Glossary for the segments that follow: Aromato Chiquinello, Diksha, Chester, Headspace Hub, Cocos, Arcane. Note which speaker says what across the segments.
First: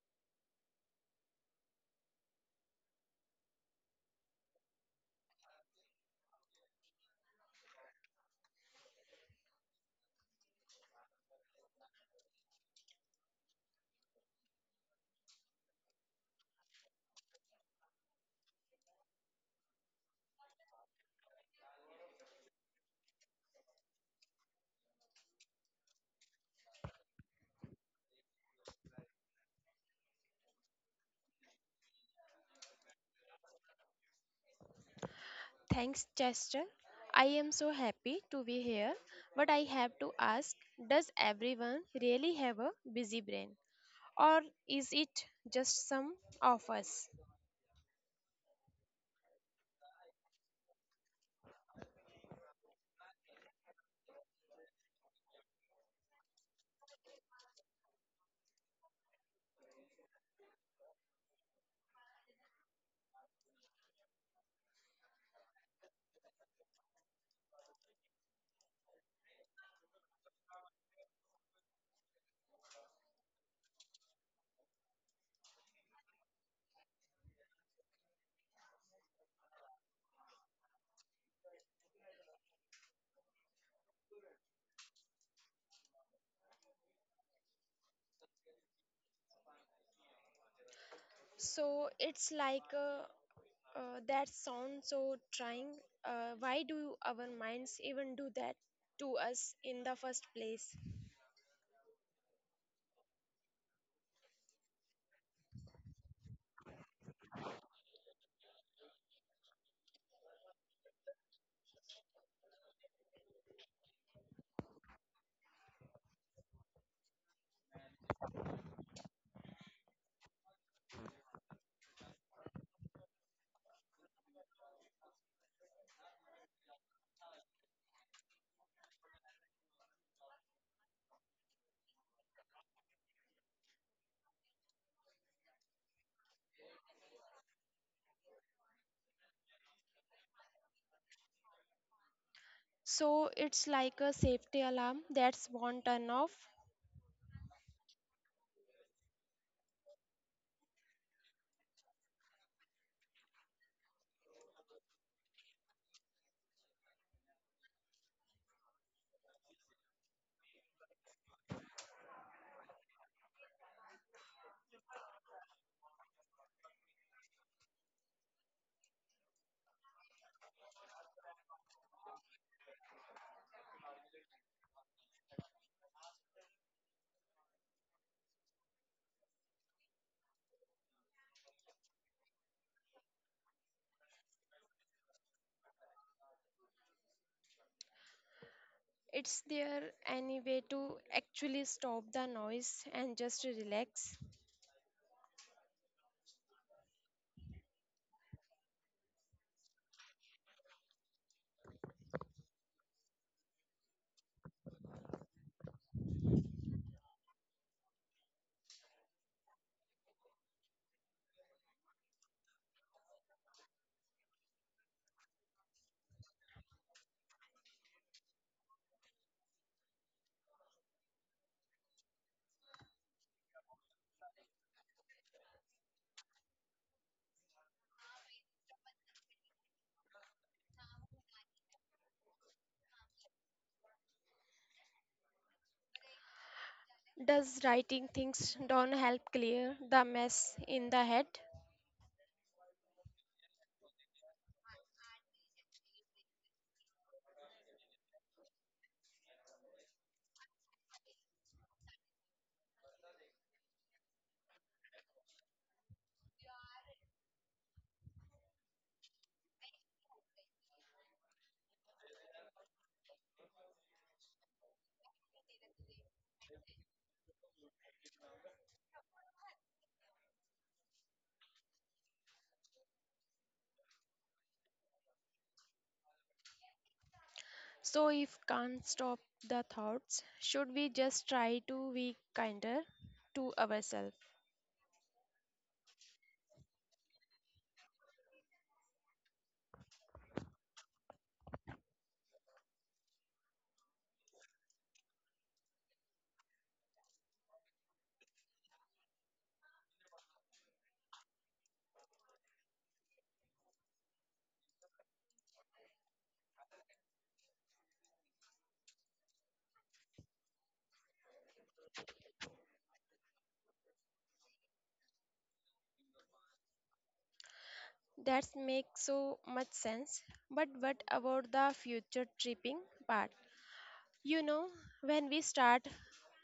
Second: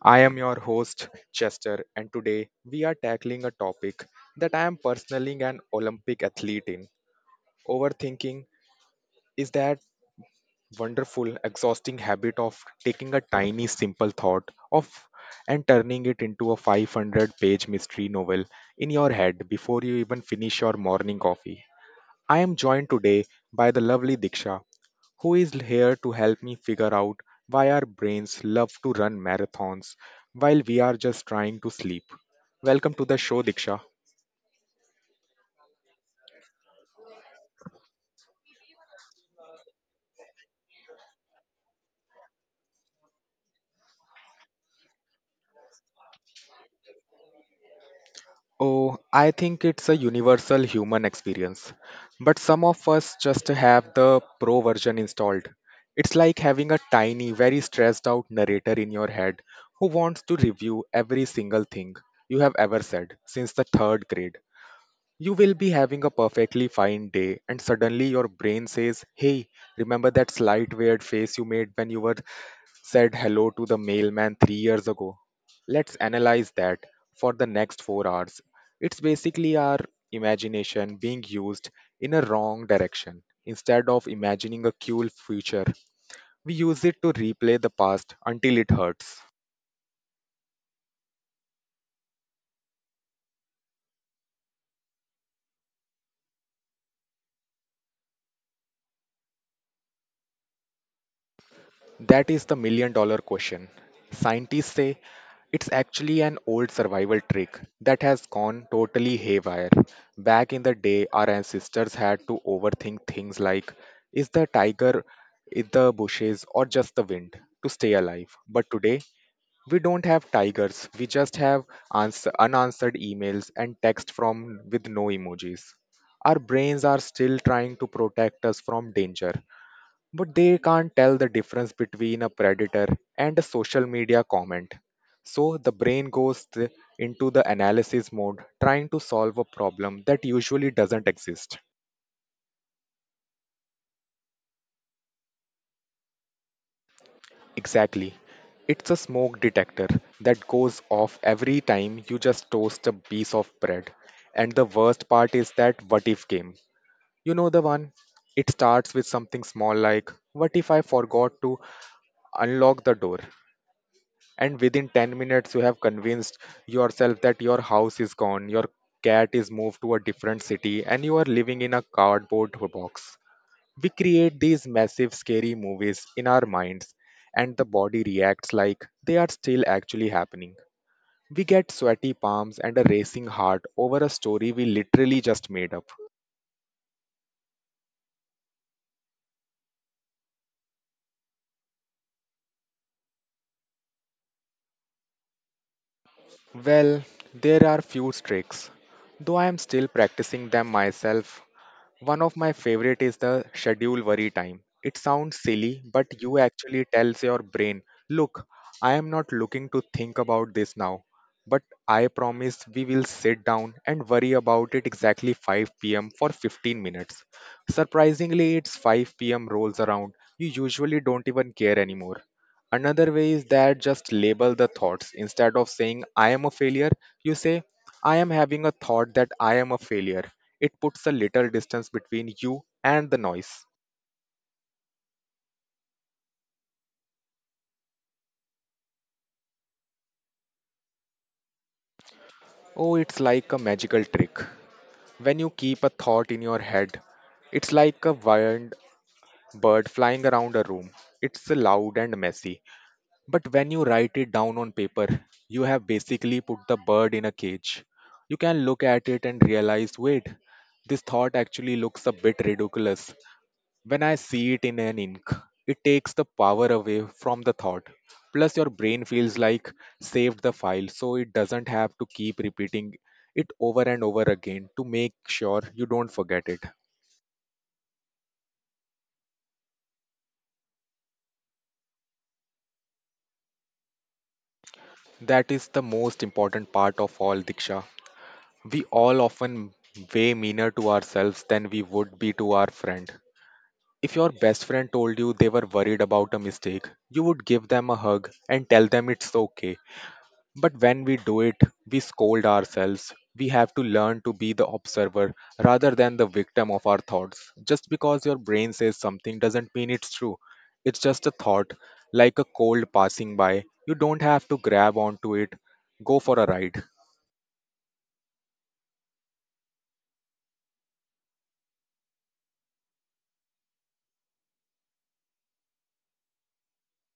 Speaker 1: I am your host Chester, and today we are tackling a topic that I am personally an Olympic athlete in. Overthinking is that wonderful, exhausting habit of taking a tiny simple thought of and turning it into a 500-page mystery novel in your head before you even finish your morning coffee. I am joined today by the lovely Diksha, who is here to help me figure out why our brains love to run marathons while we are just trying to sleep. Welcome to the show, Diksha.
Speaker 2: Thanks, Chester. I am so happy to be here, but I have to ask, does everyone really have a busy brain? Or is it just some of us?
Speaker 1: Oh, I think it's a universal human experience. But some of us just have the pro version installed. It's like having a tiny, very stressed out narrator in your head who wants to review every single thing you have ever said since the third grade. You will be having a perfectly fine day, and suddenly your brain says, hey, remember that slight weird face you made when you were said hello to the mailman 3 years ago? Let's analyze that for the next 4 hours. It's basically our imagination being used in a wrong direction. Instead of imagining a cool future, we use it to replay the past until it hurts.
Speaker 2: So it's like that sounds so trying. Why do our minds even do that to us in the first place?
Speaker 1: That is the million dollar question. Scientists say it's actually an old survival trick that has gone totally haywire. Back in the day, our ancestors had to overthink things like is the tiger in the bushes or just the wind to stay alive. But today, we don't have tigers, we just have unanswered emails and text from with no emojis. Our brains are still trying to protect us from danger, but they can't tell the difference between a predator and a social media comment. So the brain goes into the analysis mode, trying to solve a problem that usually doesn't exist.
Speaker 2: So it's like a safety alarm that's won't turn off.
Speaker 1: Exactly. It's a smoke detector that goes off every time you just toast a piece of bread. And the worst part is that what if game. You know the one? It starts with something small like, what if I forgot to unlock the door? And within 10 minutes you have convinced yourself that your house is gone, your cat is moved to a different city, and you are living in a cardboard box. We create these massive scary movies in our minds, and the body reacts like they are still actually happening. We get sweaty palms and a racing heart over a story we literally just made up.
Speaker 2: It's there any way to actually stop the noise and just relax?
Speaker 1: Well, there are few tricks, though I am still practicing them myself. One of my favorite is the schedule worry time. It sounds silly, but you actually tells your brain, look, I am not looking to think about this now, but I promise we will sit down and worry about it exactly 5 p.m. for 15 minutes. Surprisingly, it's 5 p.m. rolls around. You usually don't even care anymore. Another way is that just label the thoughts. Instead of saying, I am a failure, you say, I am having a thought that I am a failure. It puts a little distance between you and the noise.
Speaker 2: Does writing things down help clear the mess in the head?
Speaker 1: Oh, it's like a magical trick. When you keep a thought in your head, it's like a wild bird flying around a room. It's loud and messy. But when you write it down on paper, you have basically put the bird in a cage. You can look at it and realize wait, this thought actually looks a bit ridiculous. When I see it in an ink, it takes the power away from the thought. Plus, your brain feels like saved the file, so it doesn't have to keep repeating it over and over again to make sure you don't forget it.
Speaker 2: So if can't stop the thoughts, should we just try to be kinder to ourselves?
Speaker 1: That is the most important part of all, Diksha. We all often way meaner to ourselves than we would be to our friend. If your best friend told you they were worried about a mistake, you would give them a hug and tell them it's okay. But when we do it, we scold ourselves. We have to learn to be the observer rather than the victim of our thoughts. Just because your brain says something doesn't mean it's true. It's just a thought, like a cold passing by. You don't have to grab onto it. Go for a ride.
Speaker 2: That makes so much sense. But what about the future tripping part? You know, when we start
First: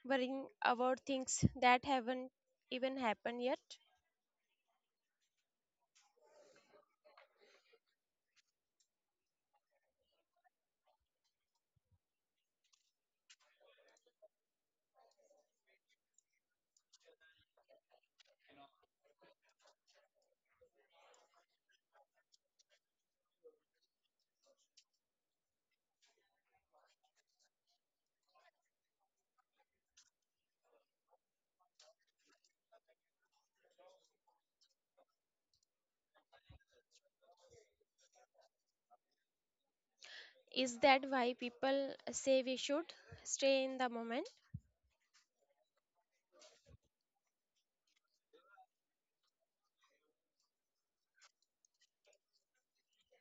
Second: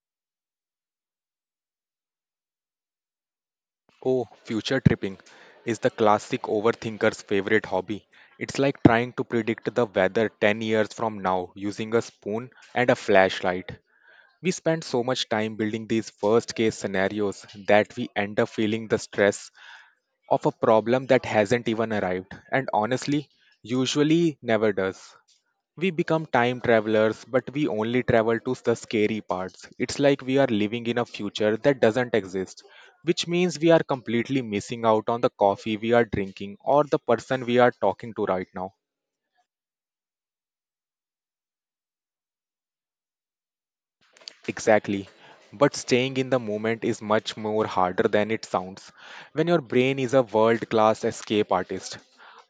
Speaker 2: worrying about things that haven't even happened yet,
Speaker 1: Oh, future tripping is the classic overthinker's favorite hobby. It's like trying to predict the weather 10 years from now using a spoon and a flashlight. We spend so much time building these worst case scenarios that we end up feeling the stress of a problem that hasn't even arrived and honestly, usually never does. We become time travelers, but we only travel to the scary parts. It's like we are living in a future that doesn't exist, which means we are completely missing out on the coffee we are drinking or the person we are talking to right now.
Speaker 2: is that why people say we should stay in the moment?
Speaker 1: Exactly. But staying in the moment is much more harder than it sounds when your brain is a world class escape artist.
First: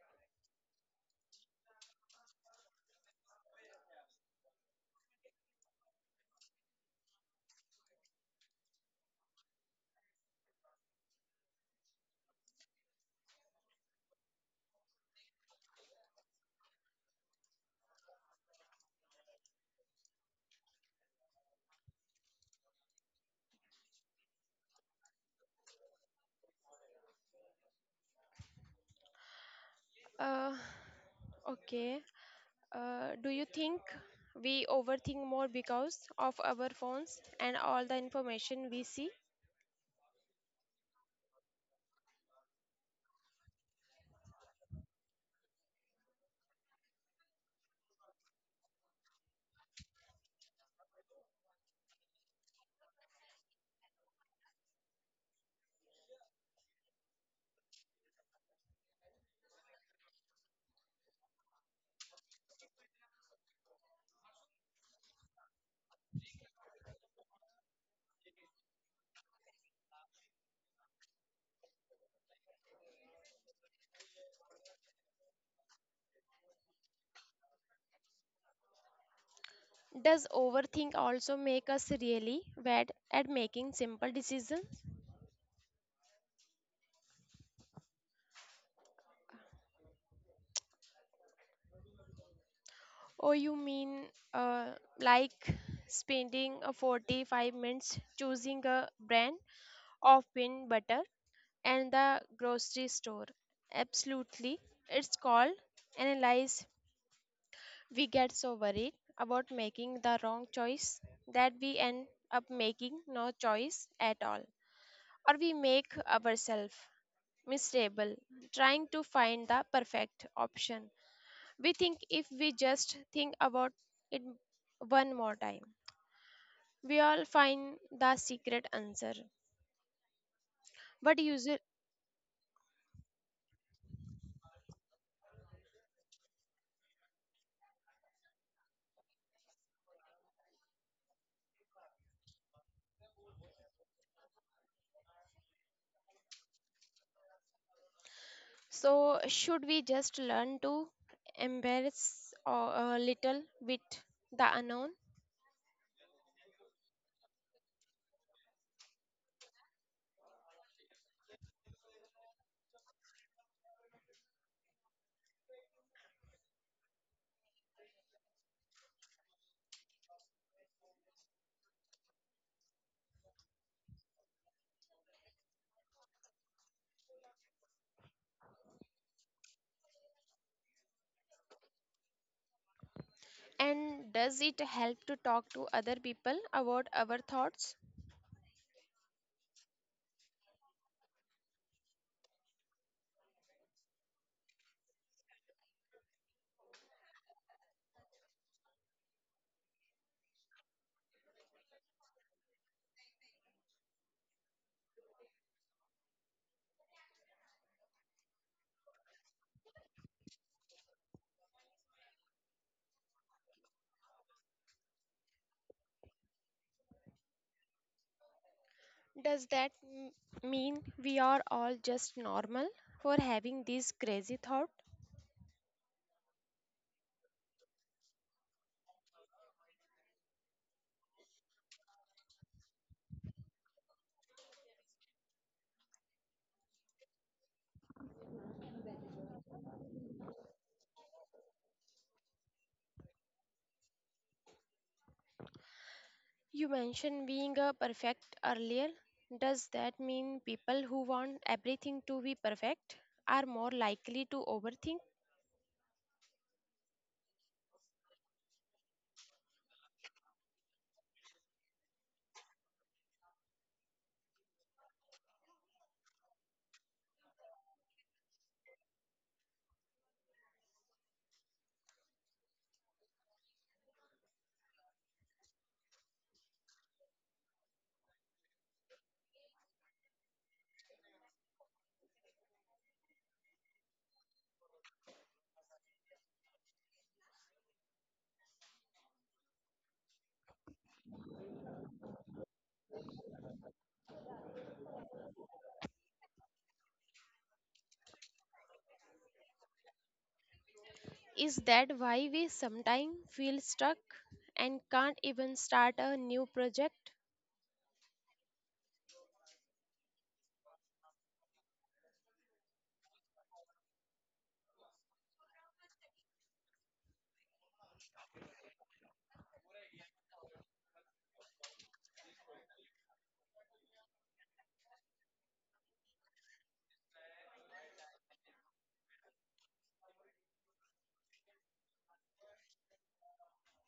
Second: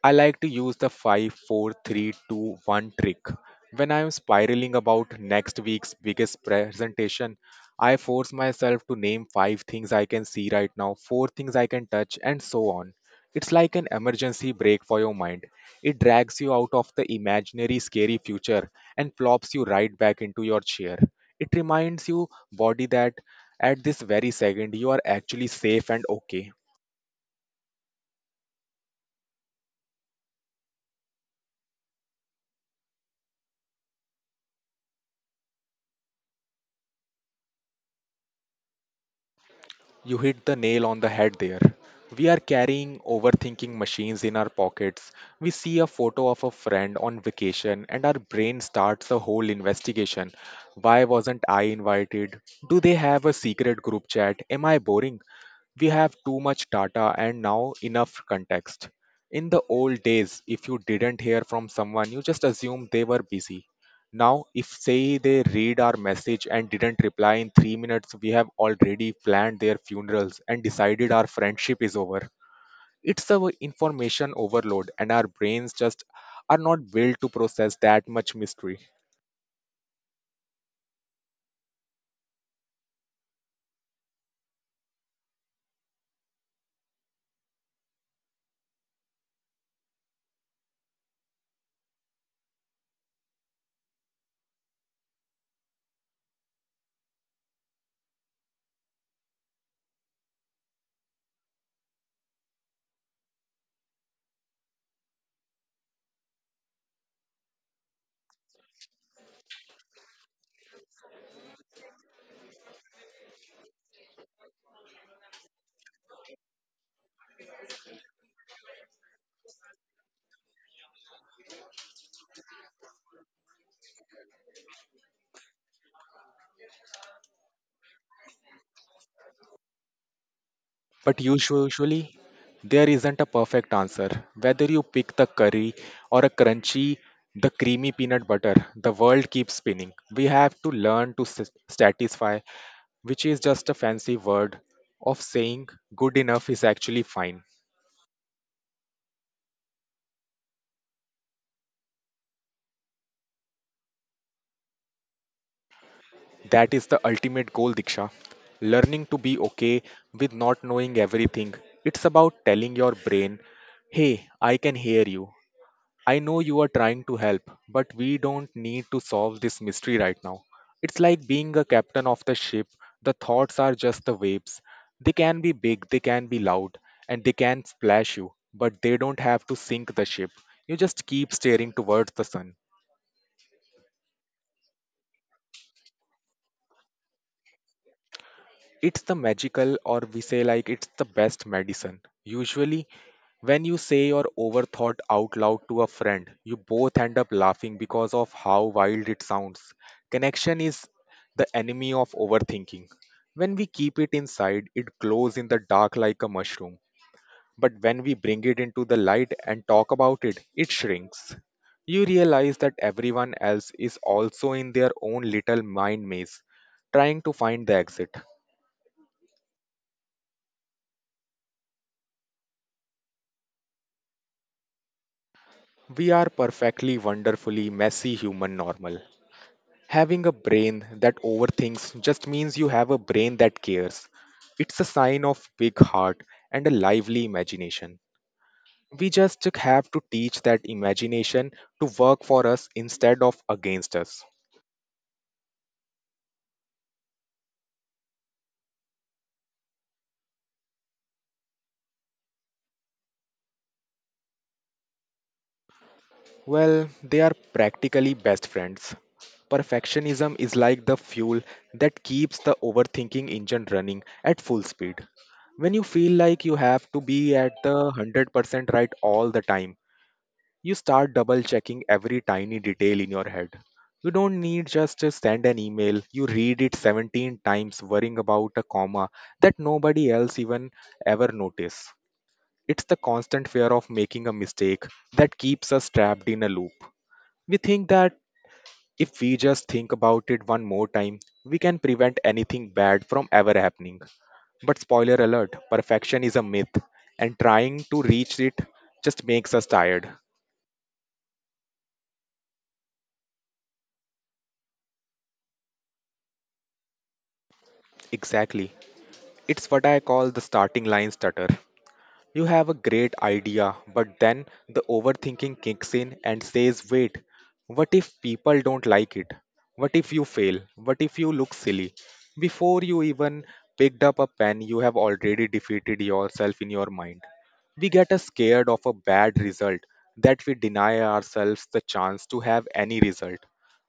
Speaker 1: I like to use the five, four, three, two, one trick. When I am spiraling about next week's biggest presentation, I force myself to name 5 things I can see right now, 4 things I can touch, and so on. It's like an emergency brake for your mind. It drags you out of the imaginary scary future and plops you right back into your chair. It reminds you body that at this very second you are actually safe and okay.
Speaker 2: Uh, okay. Do you think we overthink more because of our phones and all the information we see?
Speaker 1: You hit the nail on the head there. We are carrying overthinking machines in our pockets. We see a photo of a friend on vacation, and our brain starts a whole investigation. Why wasn't I invited? Do they have a secret group chat? Am I boring? We have too much data and now enough context. In the old days, if you didn't hear from someone, you just assumed they were busy. Now, if say they read our message and didn't reply in 3 minutes, we have already planned their funerals and decided our friendship is over. It's a information overload, and our brains just are not built to process that much mystery.
Speaker 2: Does overthink also make us really bad at making simple decisions? Or you mean uh, like spending 45 minutes choosing a brand of peanut butter and the grocery store? Absolutely. It's called analyze. We get so worried about making the wrong choice that we end up making no choice at all. Or we make ourselves miserable trying to find the perfect option. We think if we just think about it one more time, we all find the secret answer. But
Speaker 1: But
Speaker 2: usually,
Speaker 1: usu- usually, there isn't a perfect answer. Whether you pick the curry or a crunchy, the creamy peanut butter, the world keeps spinning. We have to learn to satisfy, which is just a fancy word of saying good enough is actually fine.
Speaker 2: so should we just learn to embrace a little bit the unknown?
Speaker 1: That is the ultimate goal, Diksha. Learning to be okay with not knowing everything. It's about telling your brain, hey, I can hear you. I know you are trying to help, but we don't need to solve this mystery right now. It's like being a captain of the ship. The thoughts are just the waves. They can be big, they can be loud, and they can splash you, but they don't have to sink the ship. You just keep staring towards the sun.
Speaker 2: And does it help to talk to other people about our thoughts?
Speaker 1: It's the magical, or we say like it's the best medicine. Usually, when you say your overthought out loud to a friend, you both end up laughing because of how wild it sounds. Connection is the enemy of overthinking. When we keep it inside, it glows in the dark like a mushroom. But when we bring it into the light and talk about it, it shrinks. You realize that everyone else is also in their own little mind maze, trying to find the exit.
Speaker 2: Does mean we are all just normal for having this crazy thought?
Speaker 1: We are perfectly, wonderfully messy human normal. Having a brain that overthinks just means you have a brain that cares. It's a sign of big heart and a lively imagination. We just have to teach that imagination to work for us instead of against us.
Speaker 2: You mentioned being a perfect earlier. Does that mean people who want everything to be perfect are more likely to overthink?
Speaker 1: Well, they are practically best friends. Perfectionism is like the fuel that keeps the overthinking engine running at full speed. When you feel like you have to be at the 100% right all the time, you start double checking every tiny detail in your head. You don't need just to send an email, you read it 17 times worrying about a comma that nobody else even ever notice. It's the constant fear of making a mistake that keeps us trapped in a loop. We think that if we just think about it one more time, we can prevent anything bad from ever happening. But spoiler alert, perfection is a myth, and trying to reach it just makes us tired.
Speaker 2: Is that why we sometimes feel stuck and can't even start a new project?
Speaker 1: Exactly. It's what I call the starting line stutter. You have a great idea, but then the overthinking kicks in and says, wait, what if people don't like it? What if you fail? What if you look silly? Before you even picked up a pen, you have already defeated yourself in your mind. We get a scared of a bad result that we deny ourselves the chance to have any result.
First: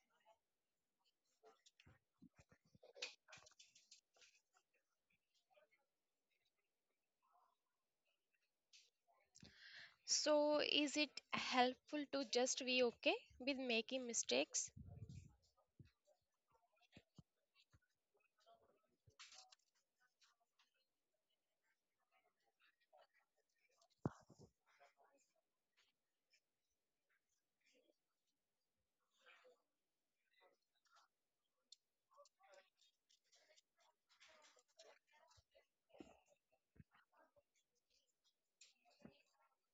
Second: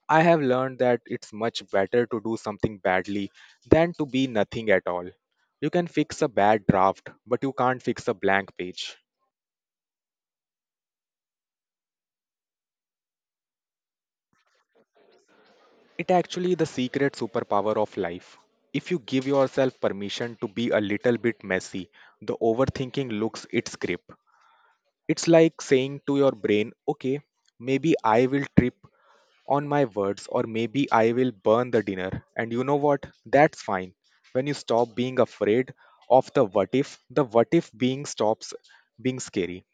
Speaker 1: I have learned that it's much better to do something badly than to be nothing at all. You can fix a bad draft, but you can't fix a blank page.
Speaker 2: So, is it helpful to just be okay with making mistakes?
Speaker 1: It actually the secret superpower of life. If you give yourself permission to be a little bit messy, the overthinking looks its grip. It's like saying to your brain, okay, maybe I will trip on my words or maybe I will burn the dinner. And you know what? That's fine. When you stop being afraid of the what if being stops being scary.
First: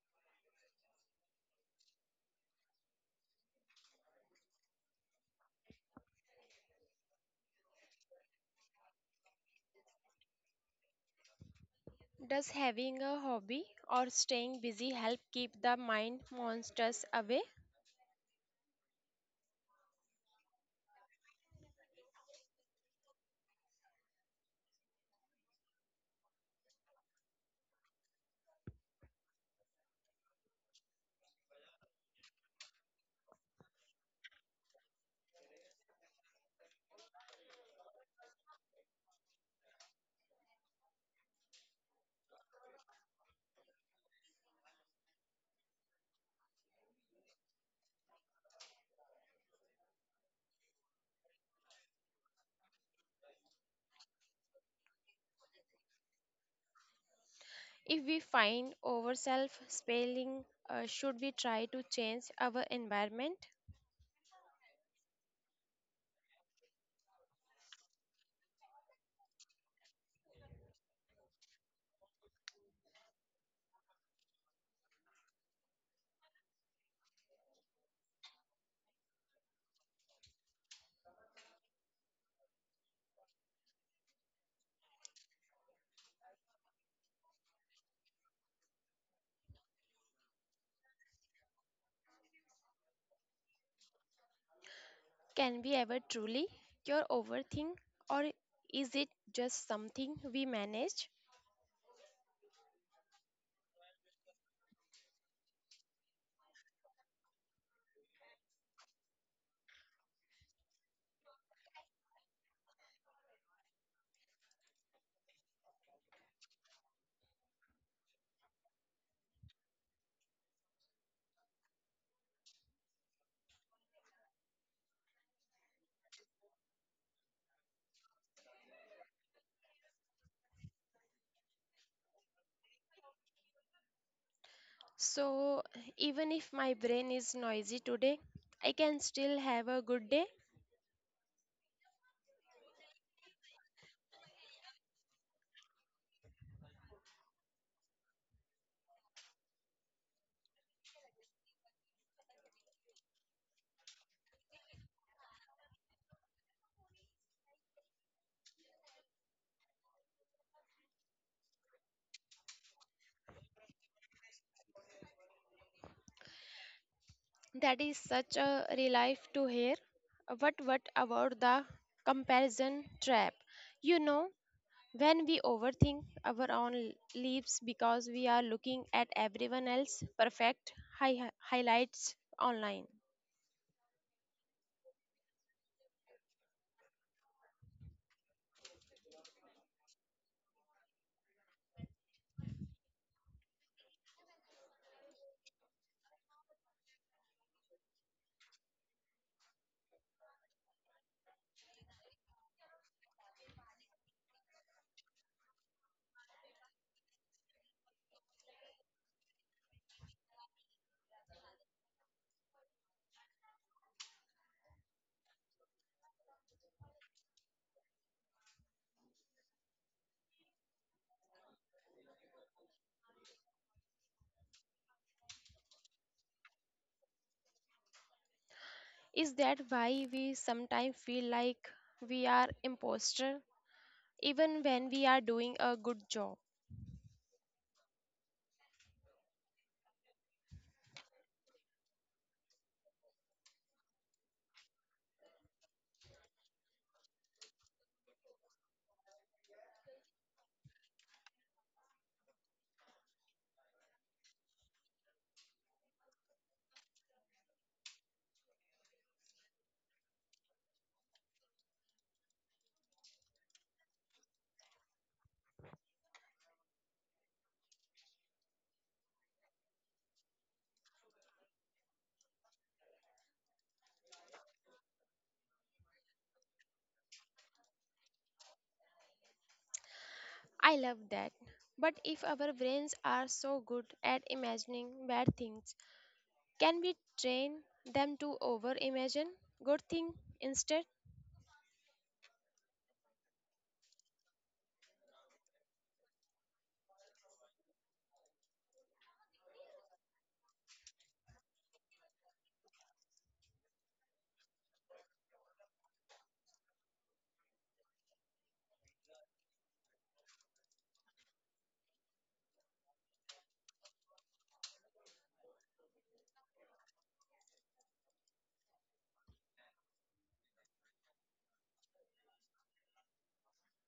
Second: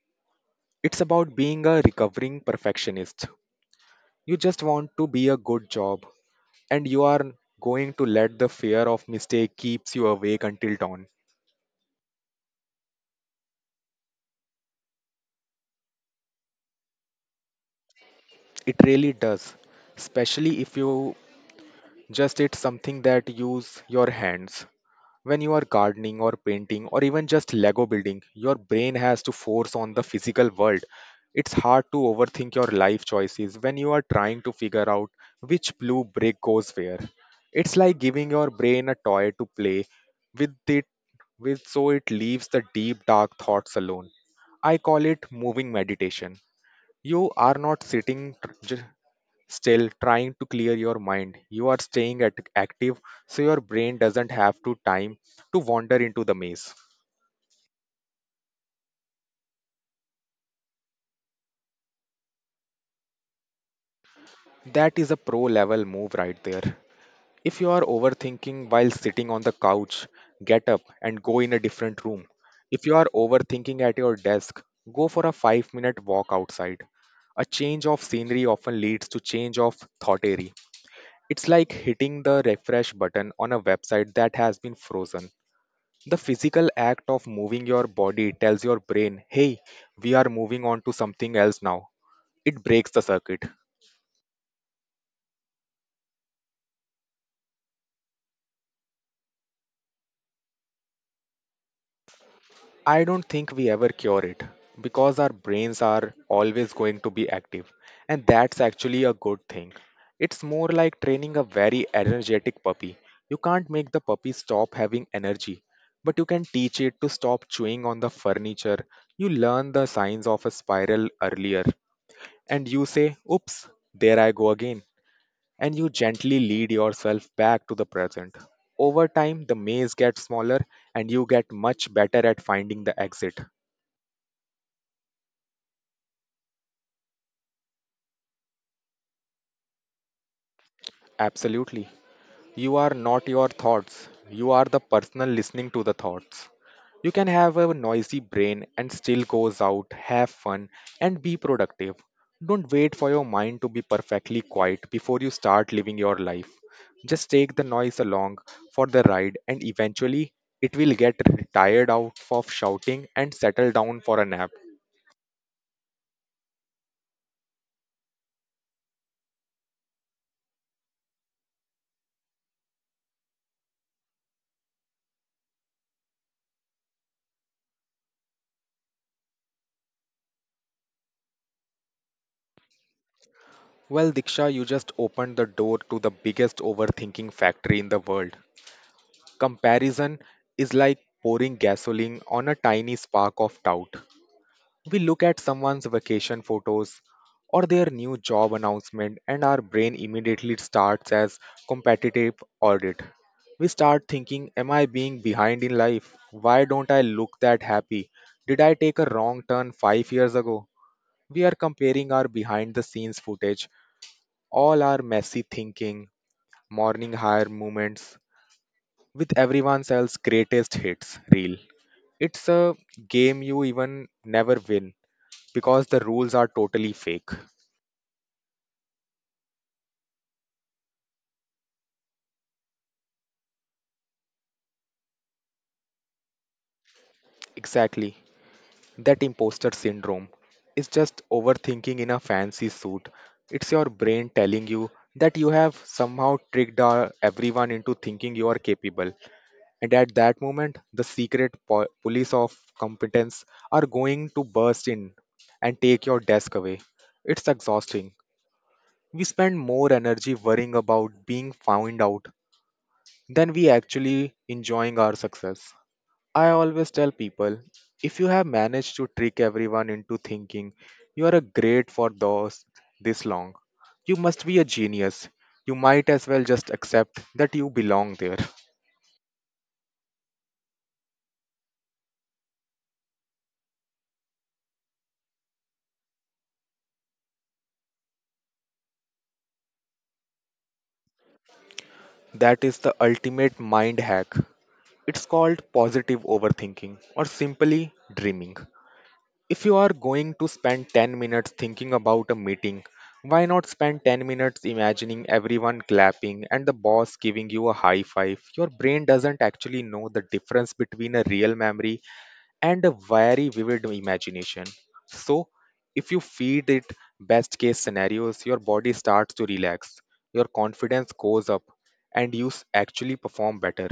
Speaker 1: It's about being a recovering perfectionist. You just want to be a good job, and you are going to let the fear of mistake keeps you awake until dawn.
Speaker 2: Does having a hobby or staying busy help keep the mind monsters away?
Speaker 1: It really does, especially if you just it's something that use your hands. When you are gardening or painting or even just Lego building, your brain has to force on the physical world. It's hard to overthink your life choices when you are trying to figure out which blue brick goes where. It's like giving your brain a toy to play with it with so it leaves the deep dark thoughts alone. I call it moving meditation. You are not sitting still trying to clear your mind. You are staying at active so your brain doesn't have to time to wander into the maze.
Speaker 2: If we find ourselves spelling, should we try to change our environment?
Speaker 1: That is a pro level move right there. If you are overthinking while sitting on the couch, get up and go in a different room. If you are overthinking at your desk, go for a 5-minute walk outside. A change of scenery often leads to change of thought area. It's like hitting the refresh button on a website that has been frozen. The physical act of moving your body tells your brain, hey, we are moving on to something else now. It breaks the circuit.
Speaker 2: Can we ever truly cure overthink, or is it just something we manage?
Speaker 1: I don't think we ever cure it because our brains are always going to be active, and that's actually a good thing. It's more like training a very energetic puppy. You can't make the puppy stop having energy, but you can teach it to stop chewing on the furniture. You learn the signs of a spiral earlier, and you say, oops, there I go again, and you gently lead yourself back to the present. Over time, the maze gets smaller and you get much better at finding the exit.
Speaker 2: So, even if my brain is noisy today, I can still have a good day.
Speaker 1: Absolutely. You are not your thoughts, you are the person listening to the thoughts. You can have a noisy brain and still goes out, have fun, and be productive. Don't wait for your mind to be perfectly quiet before you start living your life. Just take the noise along for the ride, and eventually it will get tired out of shouting and settle down for a nap.
Speaker 2: That is such a relief to hear. But what about the comparison trap? You know, when we overthink our own lives because we are looking at everyone else's perfect highlights online.
Speaker 1: Well, Diksha, you just opened the door to the biggest overthinking factory in the world. Comparison is like pouring gasoline on a tiny spark of doubt. We look at someone's vacation photos or their new job announcement, and our brain immediately starts as competitive audit. We start thinking, am I being behind in life? Why don't I look that happy? Did I take a wrong turn 5 years ago? We are comparing our behind the scenes footage, all our messy thinking, morning hire moments, with everyone else's greatest hits reel. It's a game you even never win because the rules are totally fake.
Speaker 2: Is that why we sometimes feel like we are imposter even when we are doing a good job?
Speaker 1: Exactly. That imposter syndrome is just overthinking in a fancy suit. It's your brain telling you that you have somehow tricked everyone into thinking you are capable. And at that moment, the secret police of competence are going to burst in and take your desk away. It's exhausting. We spend more energy worrying about being found out than we actually enjoying our success. I always tell people, if you have managed to trick everyone into thinking you are a great for those this long, you must be a genius. You might as well just accept that you belong there.
Speaker 2: I love that. But if our brains are so good at imagining bad things, can we train them to over imagine good thing instead?
Speaker 1: That is the ultimate mind hack. It's called positive overthinking or simply dreaming. If you are going to spend 10 minutes thinking about a meeting, why not spend 10 minutes imagining everyone clapping and the boss giving you a high five? Your brain doesn't actually know the difference between a real memory and a very vivid imagination. So, if you feed it best case scenarios, your body starts to relax, your confidence goes up, and you actually perform better.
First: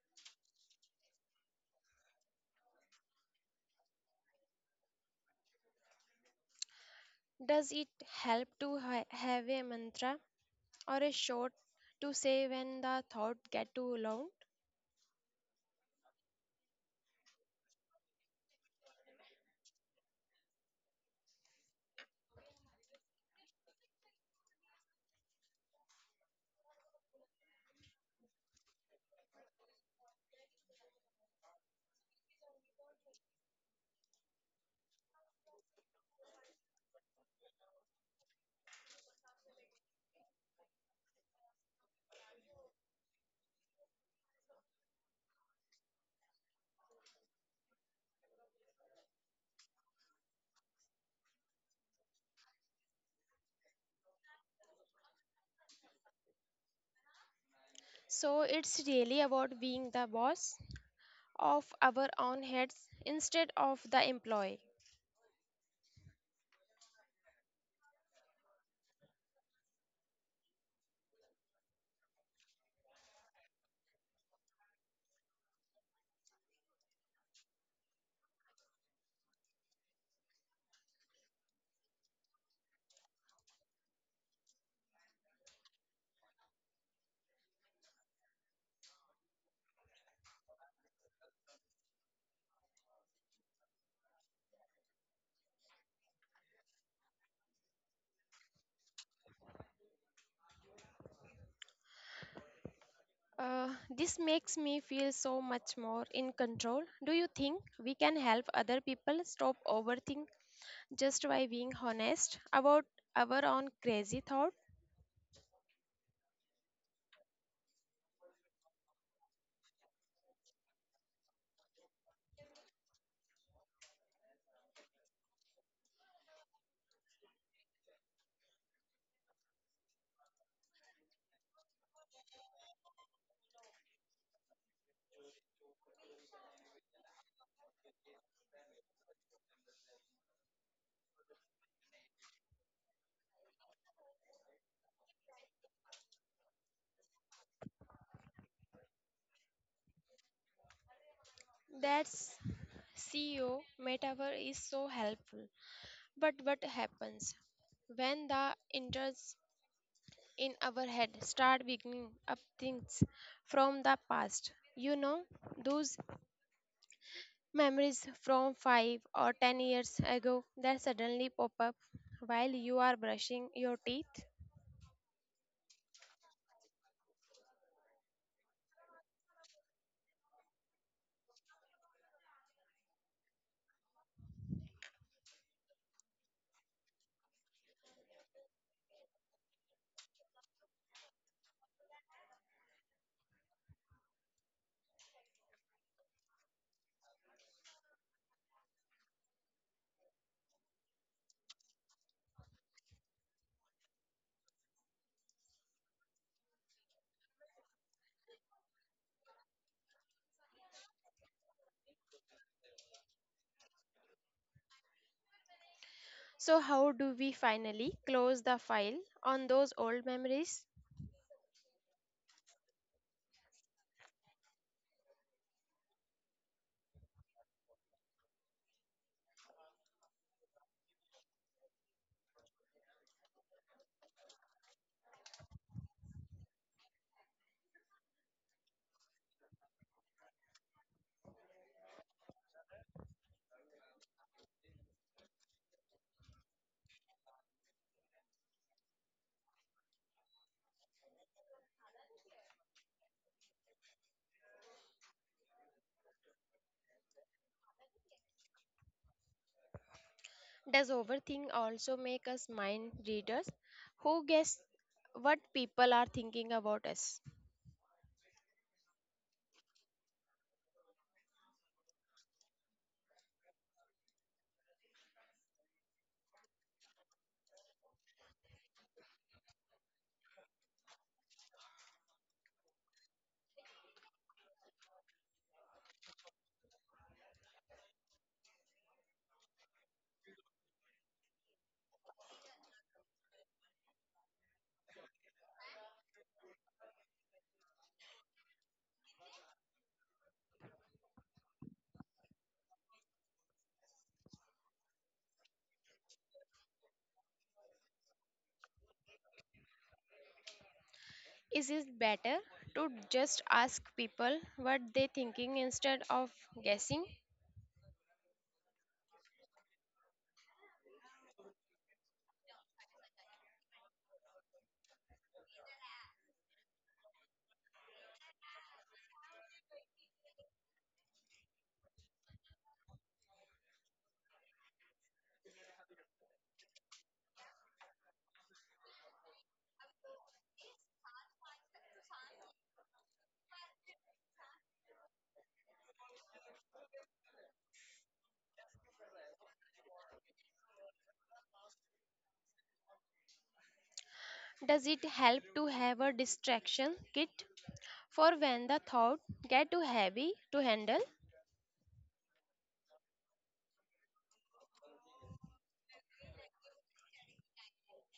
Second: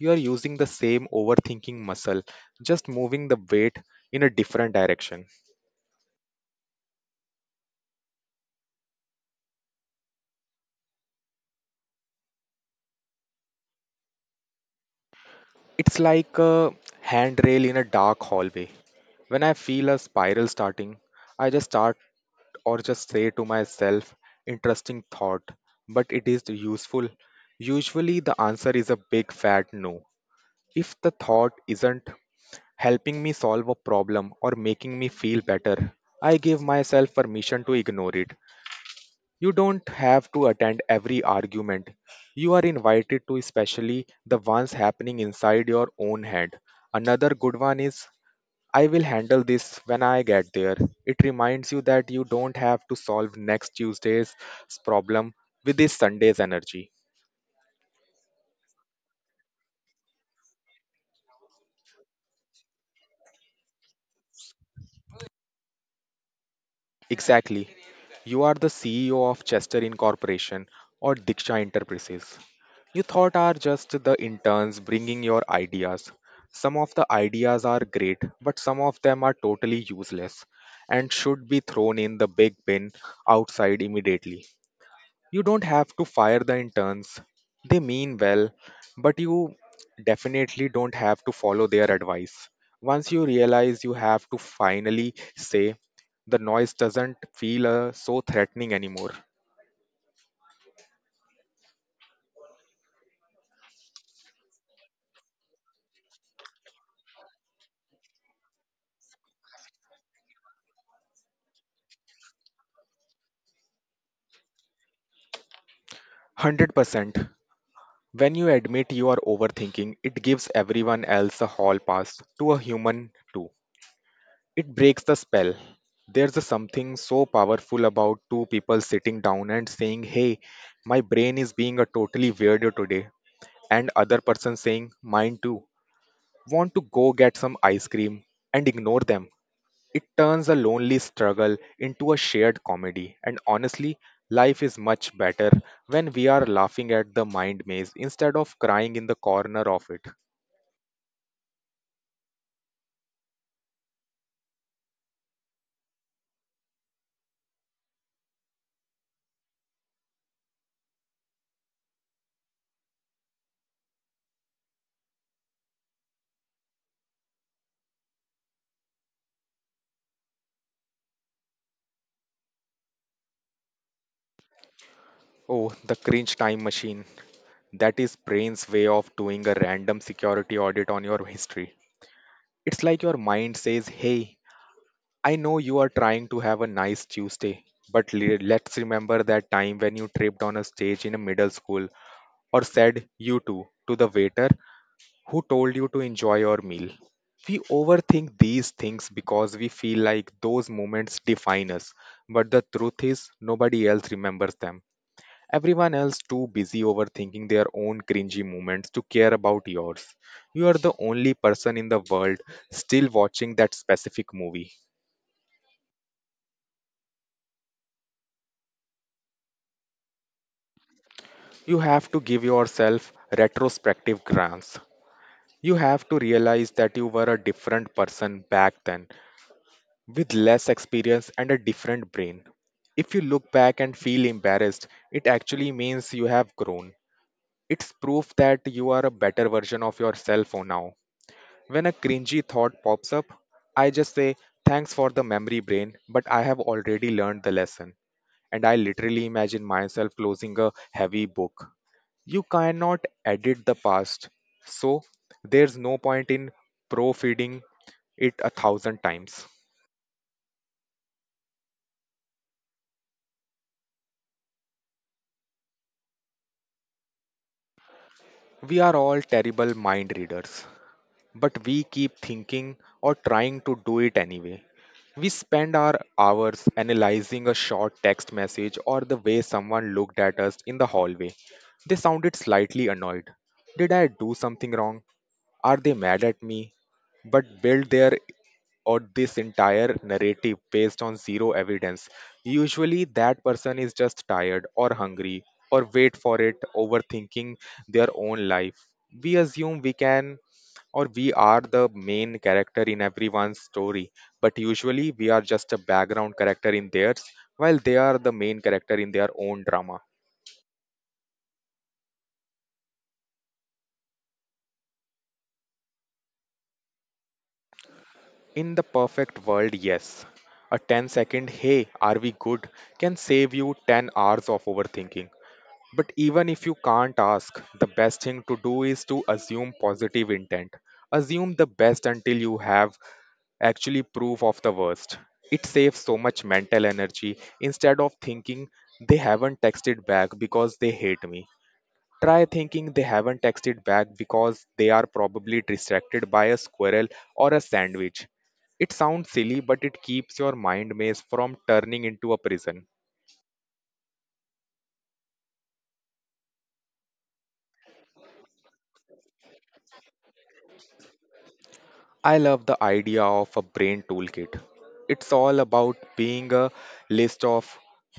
Speaker 1: You are using the same overthinking muscle, just moving the weight in a different direction.
Speaker 2: Does it help to have a mantra or a short to say when the thought get too long?
Speaker 1: It's like a handrail in a dark hallway. When I feel a spiral starting, I just start or just say to myself, interesting thought, but it is useful. Usually, the answer is a big fat no. If the thought isn't helping me solve a problem or making me feel better, I give myself permission to ignore it. You don't have to attend every argument. You are invited to, especially the ones happening inside your own head. Another good one is, I will handle this when I get there. It reminds you that you don't have to solve next Tuesday's problem with this Sunday's energy.
Speaker 2: So it's really about being the boss of our own heads instead of the employee.
Speaker 1: Exactly. You are the CEO of Chester Incorporation or Diksha Enterprises. You thought are just the interns bringing your ideas. Some of the ideas are great, but some of them are totally useless and should be thrown in the big bin outside immediately. You don't have to fire the interns. They mean well, but you definitely don't have to follow their advice. Once you realize you have to finally say, the noise doesn't feel so threatening anymore.
Speaker 2: Uh, this makes me feel so much more in control. Do you think we can help other people stop overthink just by being honest about our own crazy thoughts?
Speaker 1: 100%. When you admit you are overthinking, it gives everyone else a hall pass to a human too. It breaks the spell. There's a something so powerful about two people sitting down and saying, hey, my brain is being a totally weirdo today, and other person saying mine too, want to go get some ice cream and ignore them. It turns a lonely struggle into a shared comedy. And honestly, life is much better when we are laughing at the mind maze instead of crying in the corner of it.
Speaker 2: That's CEO metaphor is so helpful. But what happens when the enters in our head start beginning up things from the past? You know, those memories from 5 or 10 years ago that suddenly pop up while you are brushing your teeth.
Speaker 1: Oh, the cringe time machine. That is brain's way of doing a random security audit on your history. It's like your mind says, hey, I know you are trying to have a nice Tuesday, but let's remember that time when you tripped on a stage in a middle school or said you too to the waiter who told you to enjoy your meal. We overthink these things because we feel like those moments define us, but the truth is nobody else remembers them. Everyone else too busy overthinking their own cringy moments to care about yours. You are the only person in the world still watching that specific movie.
Speaker 2: So, how do we finally close the file on those old memories?
Speaker 1: You have to give yourself retrospective grants. You have to realize that you were a different person back then, with less experience and a different brain. If you look back and feel embarrassed, it actually means you have grown. It's proof that you are a better version of yourself for now. When a cringy thought pops up, I just say, thanks for the memory brain, but I have already learned the lesson, and I literally imagine myself closing a heavy book. You cannot edit the past, so there's no point in pro feeding it a thousand times.
Speaker 2: Does overthink also make us mind readers who guess what people are thinking about us?
Speaker 1: We are all terrible mind readers, but we keep thinking or trying to do it anyway. We spend our hours analyzing a short text message or the way someone looked at us in the hallway. They sounded slightly annoyed. Did I do something wrong? Are they mad at me? But build their or this entire narrative based on zero evidence. Usually, that person is just tired or hungry or wait for it, overthinking their own life. We assume we can or we are the main character in everyone's story, but usually we are just a background character in theirs, while they are the main character in their own drama.
Speaker 2: Is it better to just ask people what they're thinking instead of guessing?
Speaker 1: In the perfect world, yes. A 10-second, hey, are we good, can save you 10 hours of overthinking. But even if you can't ask, the best thing to do is to assume positive intent. Assume the best until you have actually proof of the worst. It saves so much mental energy instead of thinking they haven't texted back because they hate me. Try thinking they haven't texted back because they are probably distracted by a squirrel or a sandwich. It sounds silly, but it keeps your mind maze from turning into a prison.
Speaker 2: Does it help to have a distraction kit for when the thought get too heavy to handle?
Speaker 1: I love the idea of a brain toolkit. It's all about being a list of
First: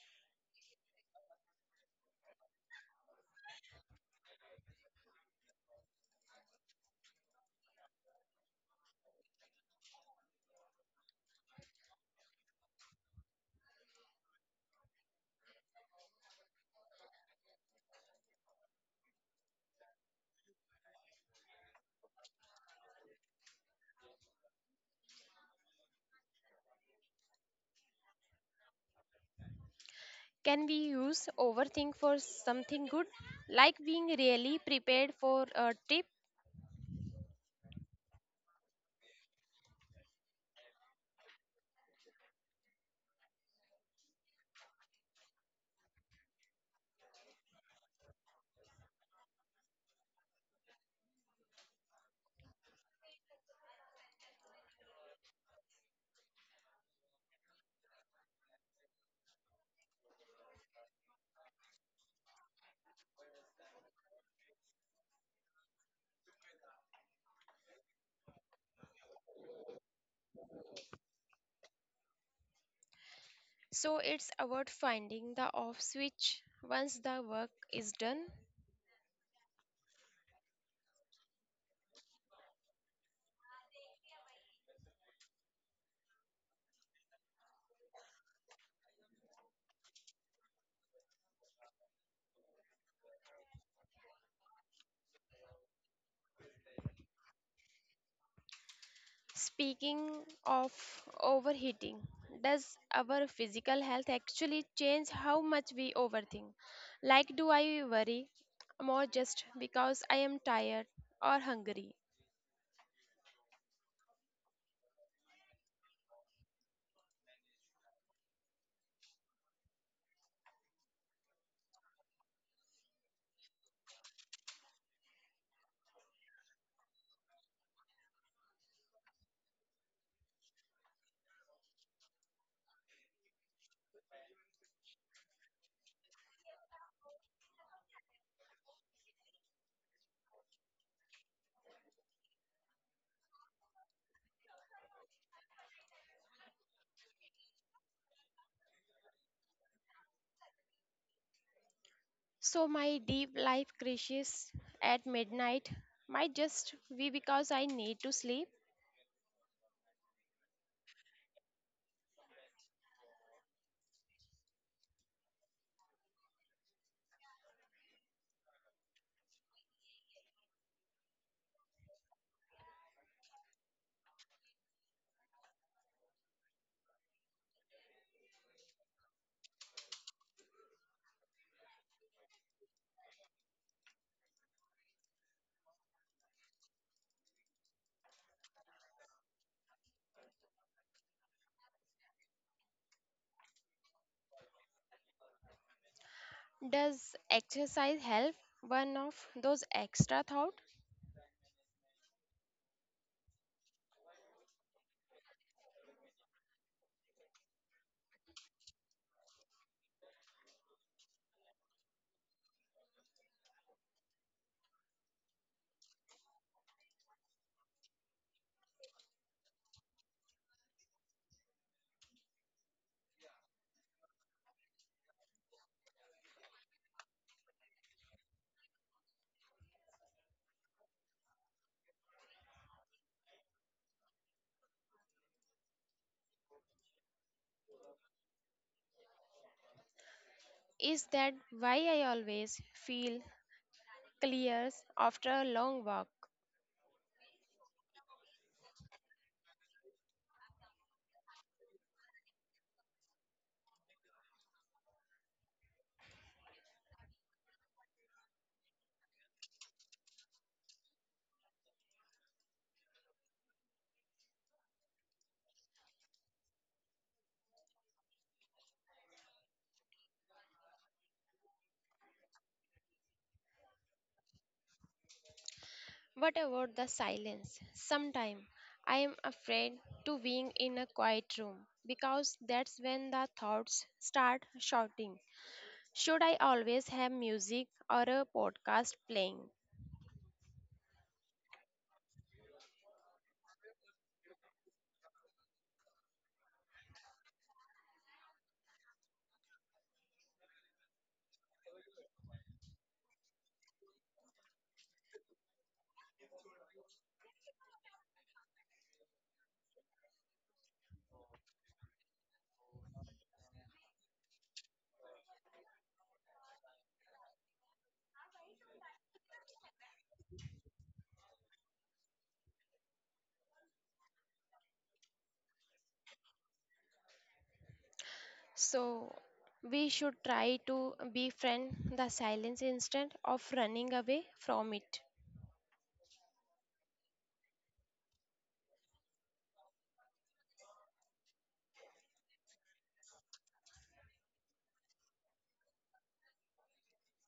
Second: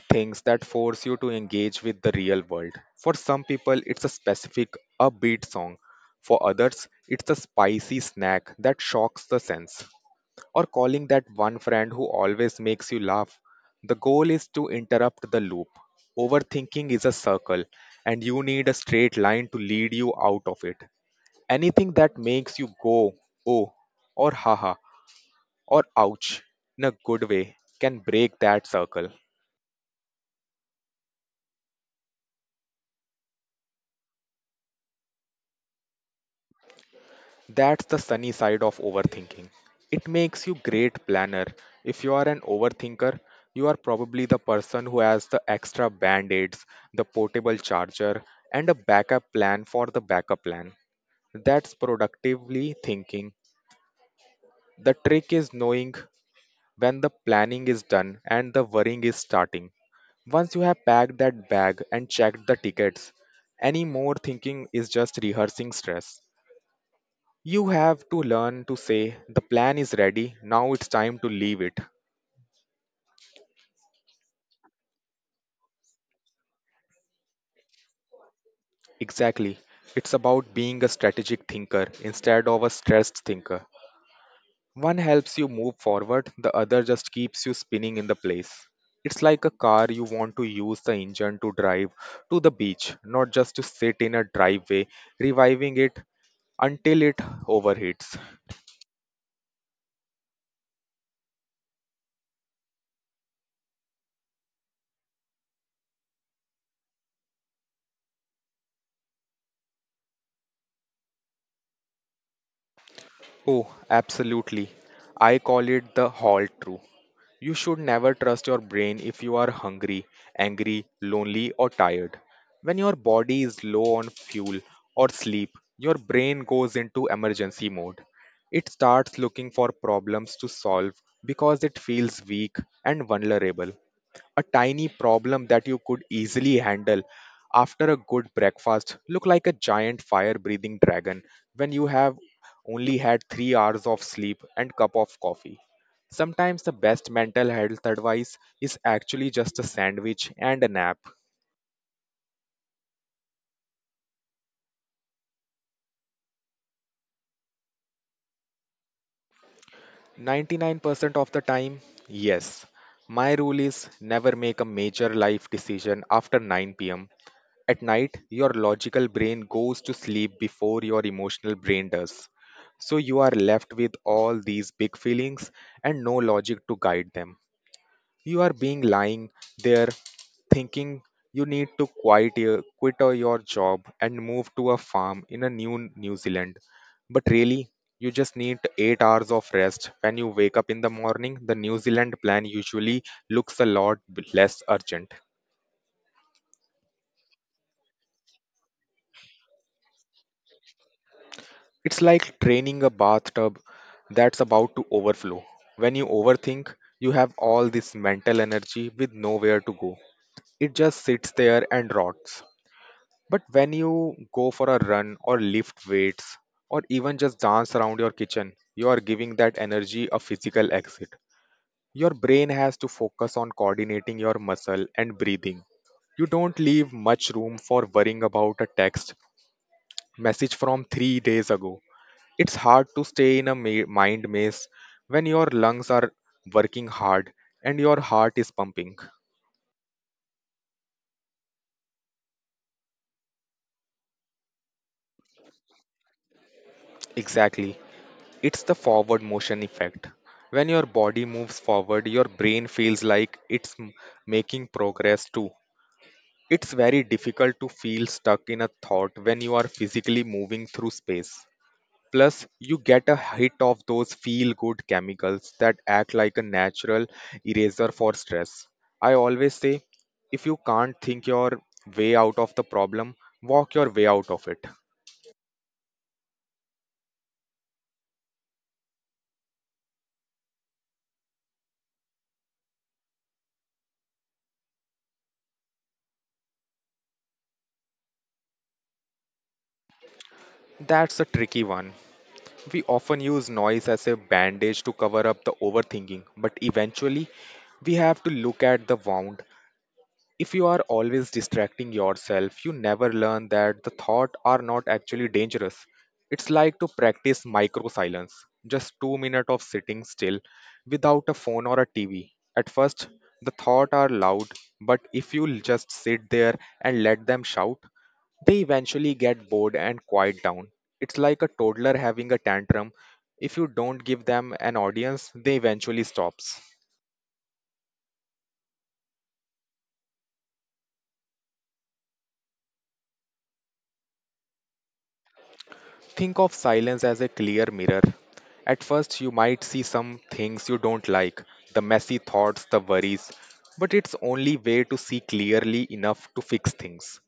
Speaker 1: things that force you to engage with the real world. For some people, it's a specific upbeat song. For others, it's a spicy snack that shocks the sense, or calling that one friend who always makes you laugh. The goal is to interrupt the loop. Overthinking is a circle, and you need a straight line to lead you out of it. Anything that makes you go, oh, or haha, or ouch in a good way can break that circle.
Speaker 2: Can we use overthink for something good like being really prepared for a trip?
Speaker 1: That's the sunny side of overthinking. It makes you great planner. If you are an overthinker, you are probably the person who has the extra band-aids, the portable charger, and a backup plan for the backup plan. That's productively thinking. The trick is knowing when the planning is done and the worrying is starting. Once you have packed that bag and checked the tickets, any more thinking is just rehearsing stress. You have to learn to say, the plan is ready, now it's time to leave it.
Speaker 2: So it's about finding the off switch once the work is done.
Speaker 1: Exactly. It's about being a strategic thinker instead of a stressed thinker. One helps you move forward, the other just keeps you spinning in the place. It's like a car you want to use the engine to drive to the beach, not just to sit in a driveway, reviving it until it overheats.
Speaker 2: Speaking of overheating, does our physical health actually change how much we overthink? Like, do I worry more just because I am tired or hungry?
Speaker 1: Oh, absolutely. I call it the hall true. You should never trust your brain if you are hungry, angry, lonely, or tired. When your body is low on fuel or sleep, your brain goes into emergency mode. It starts looking for problems to solve because it feels weak and vulnerable. A tiny problem that you could easily handle after a good breakfast look like a giant fire breathing dragon when you have only had 3 hours of sleep and cup of coffee. Sometimes the best mental health advice is actually just a sandwich and a nap.
Speaker 2: So, my deep life crashes at midnight might just be because I need to sleep.
Speaker 1: 99% of the time, yes. My rule is never make a major life decision after 9 pm. At night, your logical brain goes to sleep before your emotional brain does. So you are left with all these big feelings and no logic to guide them. You are being lying there thinking you need to quit your, quit or your job and move to a farm in a New Zealand. But really, you just need 8 hours of rest. When you wake up in the morning, the New Zealand plan usually looks a lot less urgent.
Speaker 2: Does exercise help? One of those extra thought
Speaker 1: It's like training a bathtub that's about to overflow. When you overthink, you have all this mental energy with nowhere to go. It just sits there and rots. But when you go for a run or lift weights or even just dance around your kitchen, you are giving that energy a physical exit. Your brain has to focus on coordinating your muscle and breathing. You don't leave much room for worrying about a text message from 3 days ago. It's hard to stay in a mind maze when your lungs are working hard and your heart is pumping.
Speaker 2: is that why I always feel clears after a long walk.
Speaker 1: Exactly. It's the forward motion effect. When your body moves forward, your brain feels like it's making progress too. It's very difficult to feel stuck in a thought when you are physically moving through space. Plus, you get a hit of those feel good chemicals that act like a natural eraser for stress. I always say if you can't think your way out of the problem, walk your way out of it.
Speaker 2: What about the silence? Sometimes I am afraid to being in a quiet room because that's when the thoughts start shouting. Should I always have music or a podcast playing?
Speaker 1: That's a tricky one. We often use noise as a bandage to cover up the overthinking, but eventually we have to look at the wound. If you are always distracting yourself, you never learn that the thought are not actually dangerous. It's like to practice micro silence, just 2 minutes of sitting still without a phone or a TV. At first, the thought are loud, but if you just sit there and let them shout, they eventually get bored and quiet down. It's like a toddler having a tantrum. If you don't give them an audience, they eventually stops.
Speaker 2: So we should try to befriend the silence instead of running away from it.
Speaker 1: Think of silence as a clear mirror. At first, you might see some things you don't like, the messy thoughts, the worries, but it's only way to see clearly enough to fix things.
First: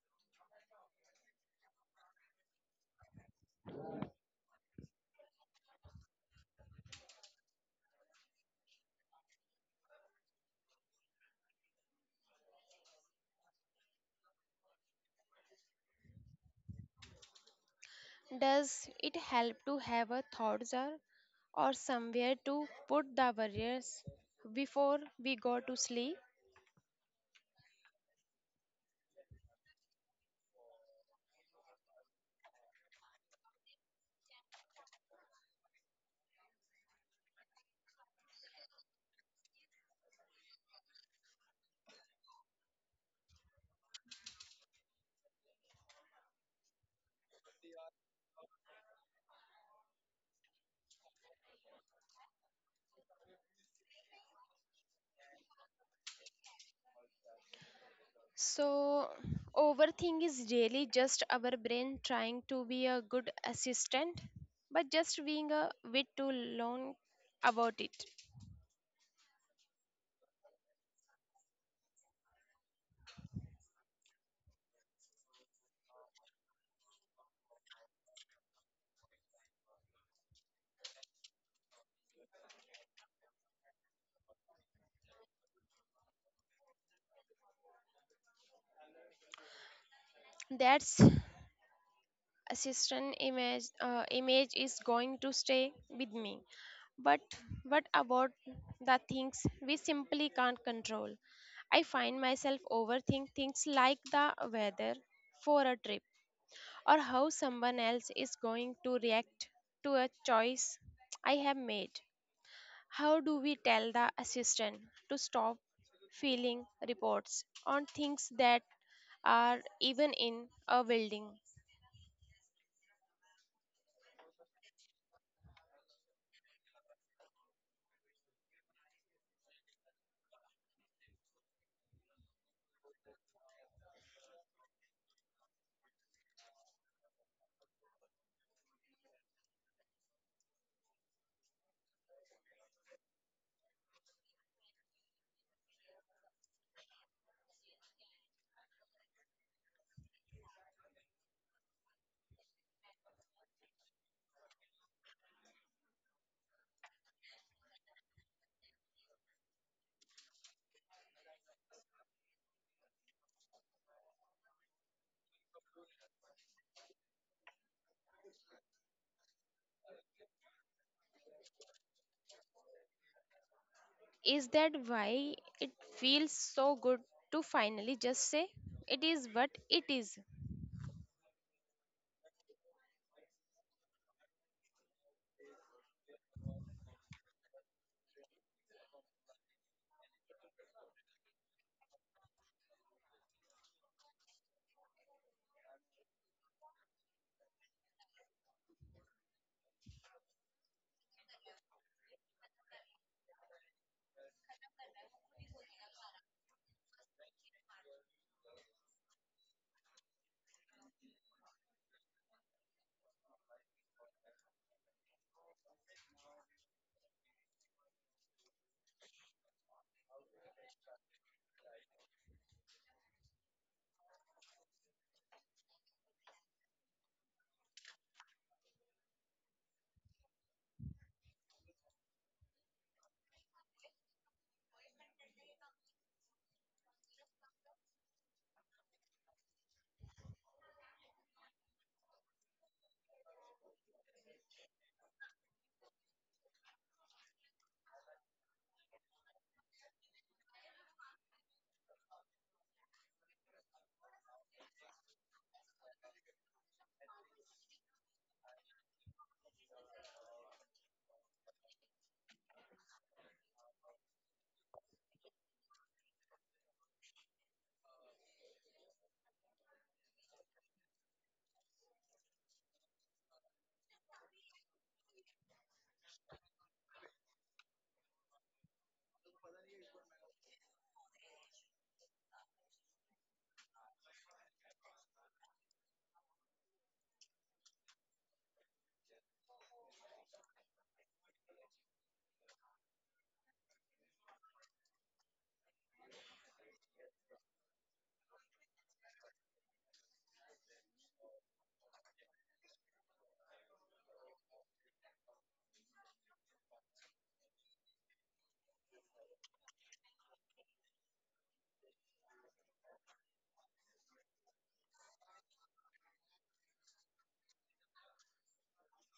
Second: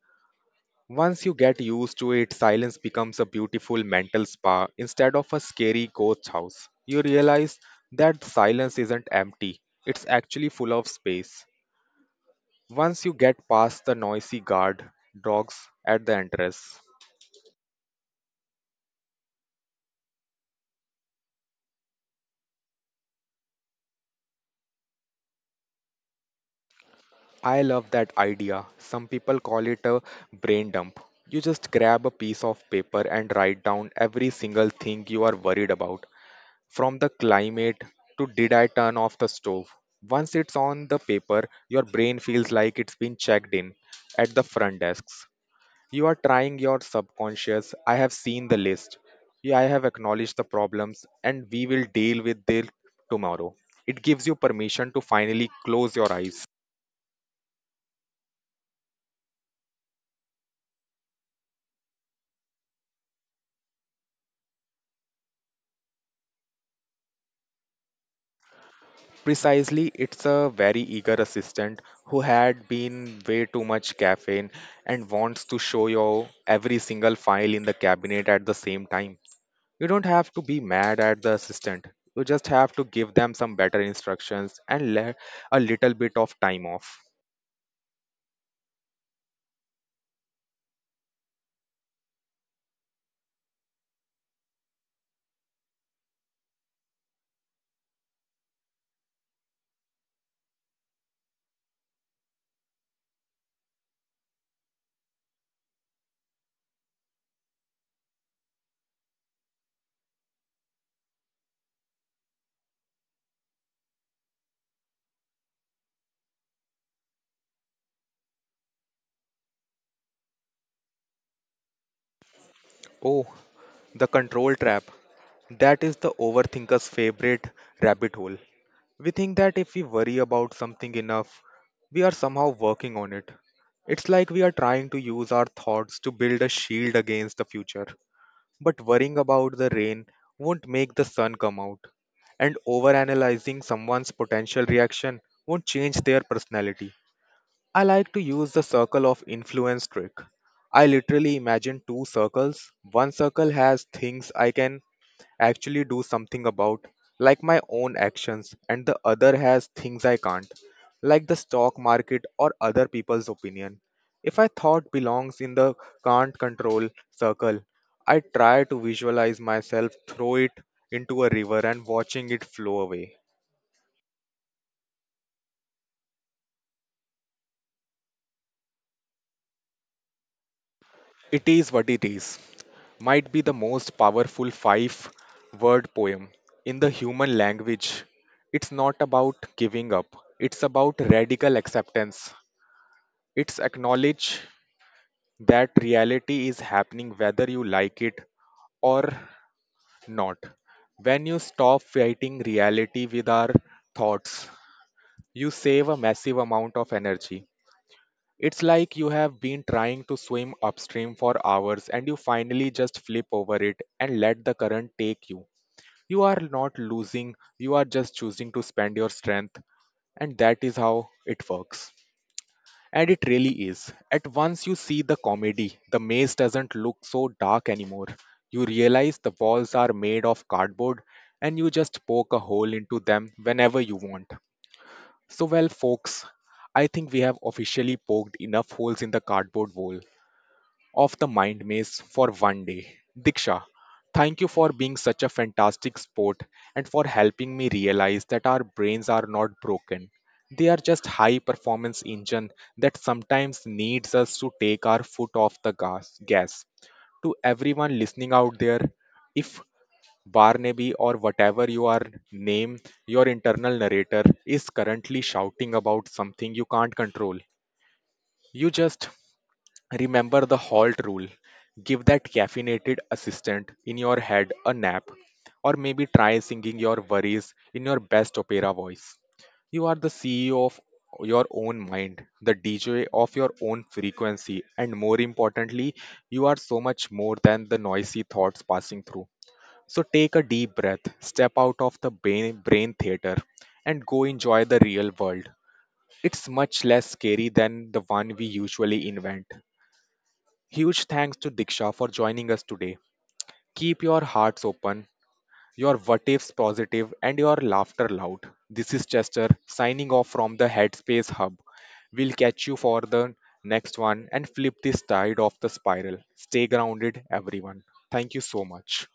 Speaker 1: Once you get used to it, silence becomes a beautiful mental spa instead of a scary ghost house. You realize that silence isn't empty, it's actually full of space. Once you get past the noisy guard dogs at the entrance.
Speaker 2: Does it help to have a thoughts or, somewhere to put the barriers before we go to sleep?
Speaker 1: I love that idea. Some people call it a brain dump. You just grab a piece of paper and write down every single thing you are worried about, from the climate to did I turn off the stove. Once it's on the paper, your brain feels like it's been checked in at the front desks. You are trying your subconscious. I have seen the list. Yeah, I have acknowledged the problems and we will deal with them tomorrow. It gives you permission to finally close your eyes.
Speaker 2: So, overthink is really just our brain trying to be a good assistant, but just being a bit too long about it.
Speaker 1: Precisely, it's a very eager assistant who had been way too much caffeine and wants to show you every single file in the cabinet at the same time. You don't have to be mad at the assistant. You just have to give them some better instructions and let a little bit of time off.
Speaker 2: That's assistant image is going to stay with me. But what about the things we simply can't control? I find myself overthink things like the weather for a trip or how someone else is going to react to a choice I have made. How do we tell the assistant to stop filling reports on things that are even in a building?
Speaker 1: Oh, the control trap. That is the overthinker's favorite rabbit hole. We think that if we worry about something enough, we are somehow working on it. It's like we are trying to use our thoughts to build a shield against the future. But worrying about the rain won't make the sun come out, and overanalyzing someone's potential reaction won't change their personality. I like to use the circle of influence trick. I literally imagine two circles. One circle has things I can actually do something about, like my own actions, and the other has things I can't, like the stock market or other people's opinion. If I thought belongs in the can't control circle, I try to visualize myself throw it into a river and watching it flow away.
Speaker 2: Is that why it feels so good to finally just say it is what it is?
Speaker 1: It is what it is might be the most powerful five word poem in the human language. It's not about giving up, it's about radical acceptance. It's acknowledge that reality is happening whether you like it or not. When you stop fighting reality with our thoughts, you save a massive amount of energy. It's like you have been trying to swim upstream for hours and you finally just flip over it and let the current take you. You are not losing, you are just choosing to spend your strength, and that is how it works. And it really is. At once you see the comedy, the maze doesn't look so dark anymore. You realize the walls are made of cardboard and you just poke a hole into them whenever you want. So folks, I think we have officially poked enough holes in the cardboard wall of the mind maze for 1 day. Diksha, thank you for being such a fantastic sport and for helping me realize that our brains are not broken. They are just high performance engine that sometimes needs us to take our foot off the gas. To everyone listening out there, if Barnaby or whatever your name, your internal narrator is currently shouting about something you can't control. You just Remember the halt rule. Give that caffeinated assistant in your head a nap, or maybe try singing your worries in your best opera voice. You are the CEO of your own mind, the DJ of your own frequency, and more importantly, you are so much more than the noisy thoughts passing through. So take a deep breath, step out of the brain theater, and go enjoy the real world. It's much less scary than the one we usually invent. Huge thanks to Diksha for joining us today. Keep your hearts open, your what ifs positive, and your laughter loud. This is Chester signing off from the Headspace Hub. We'll catch you for the next one and flip this tide of the spiral. Stay grounded, everyone. Thank you so much.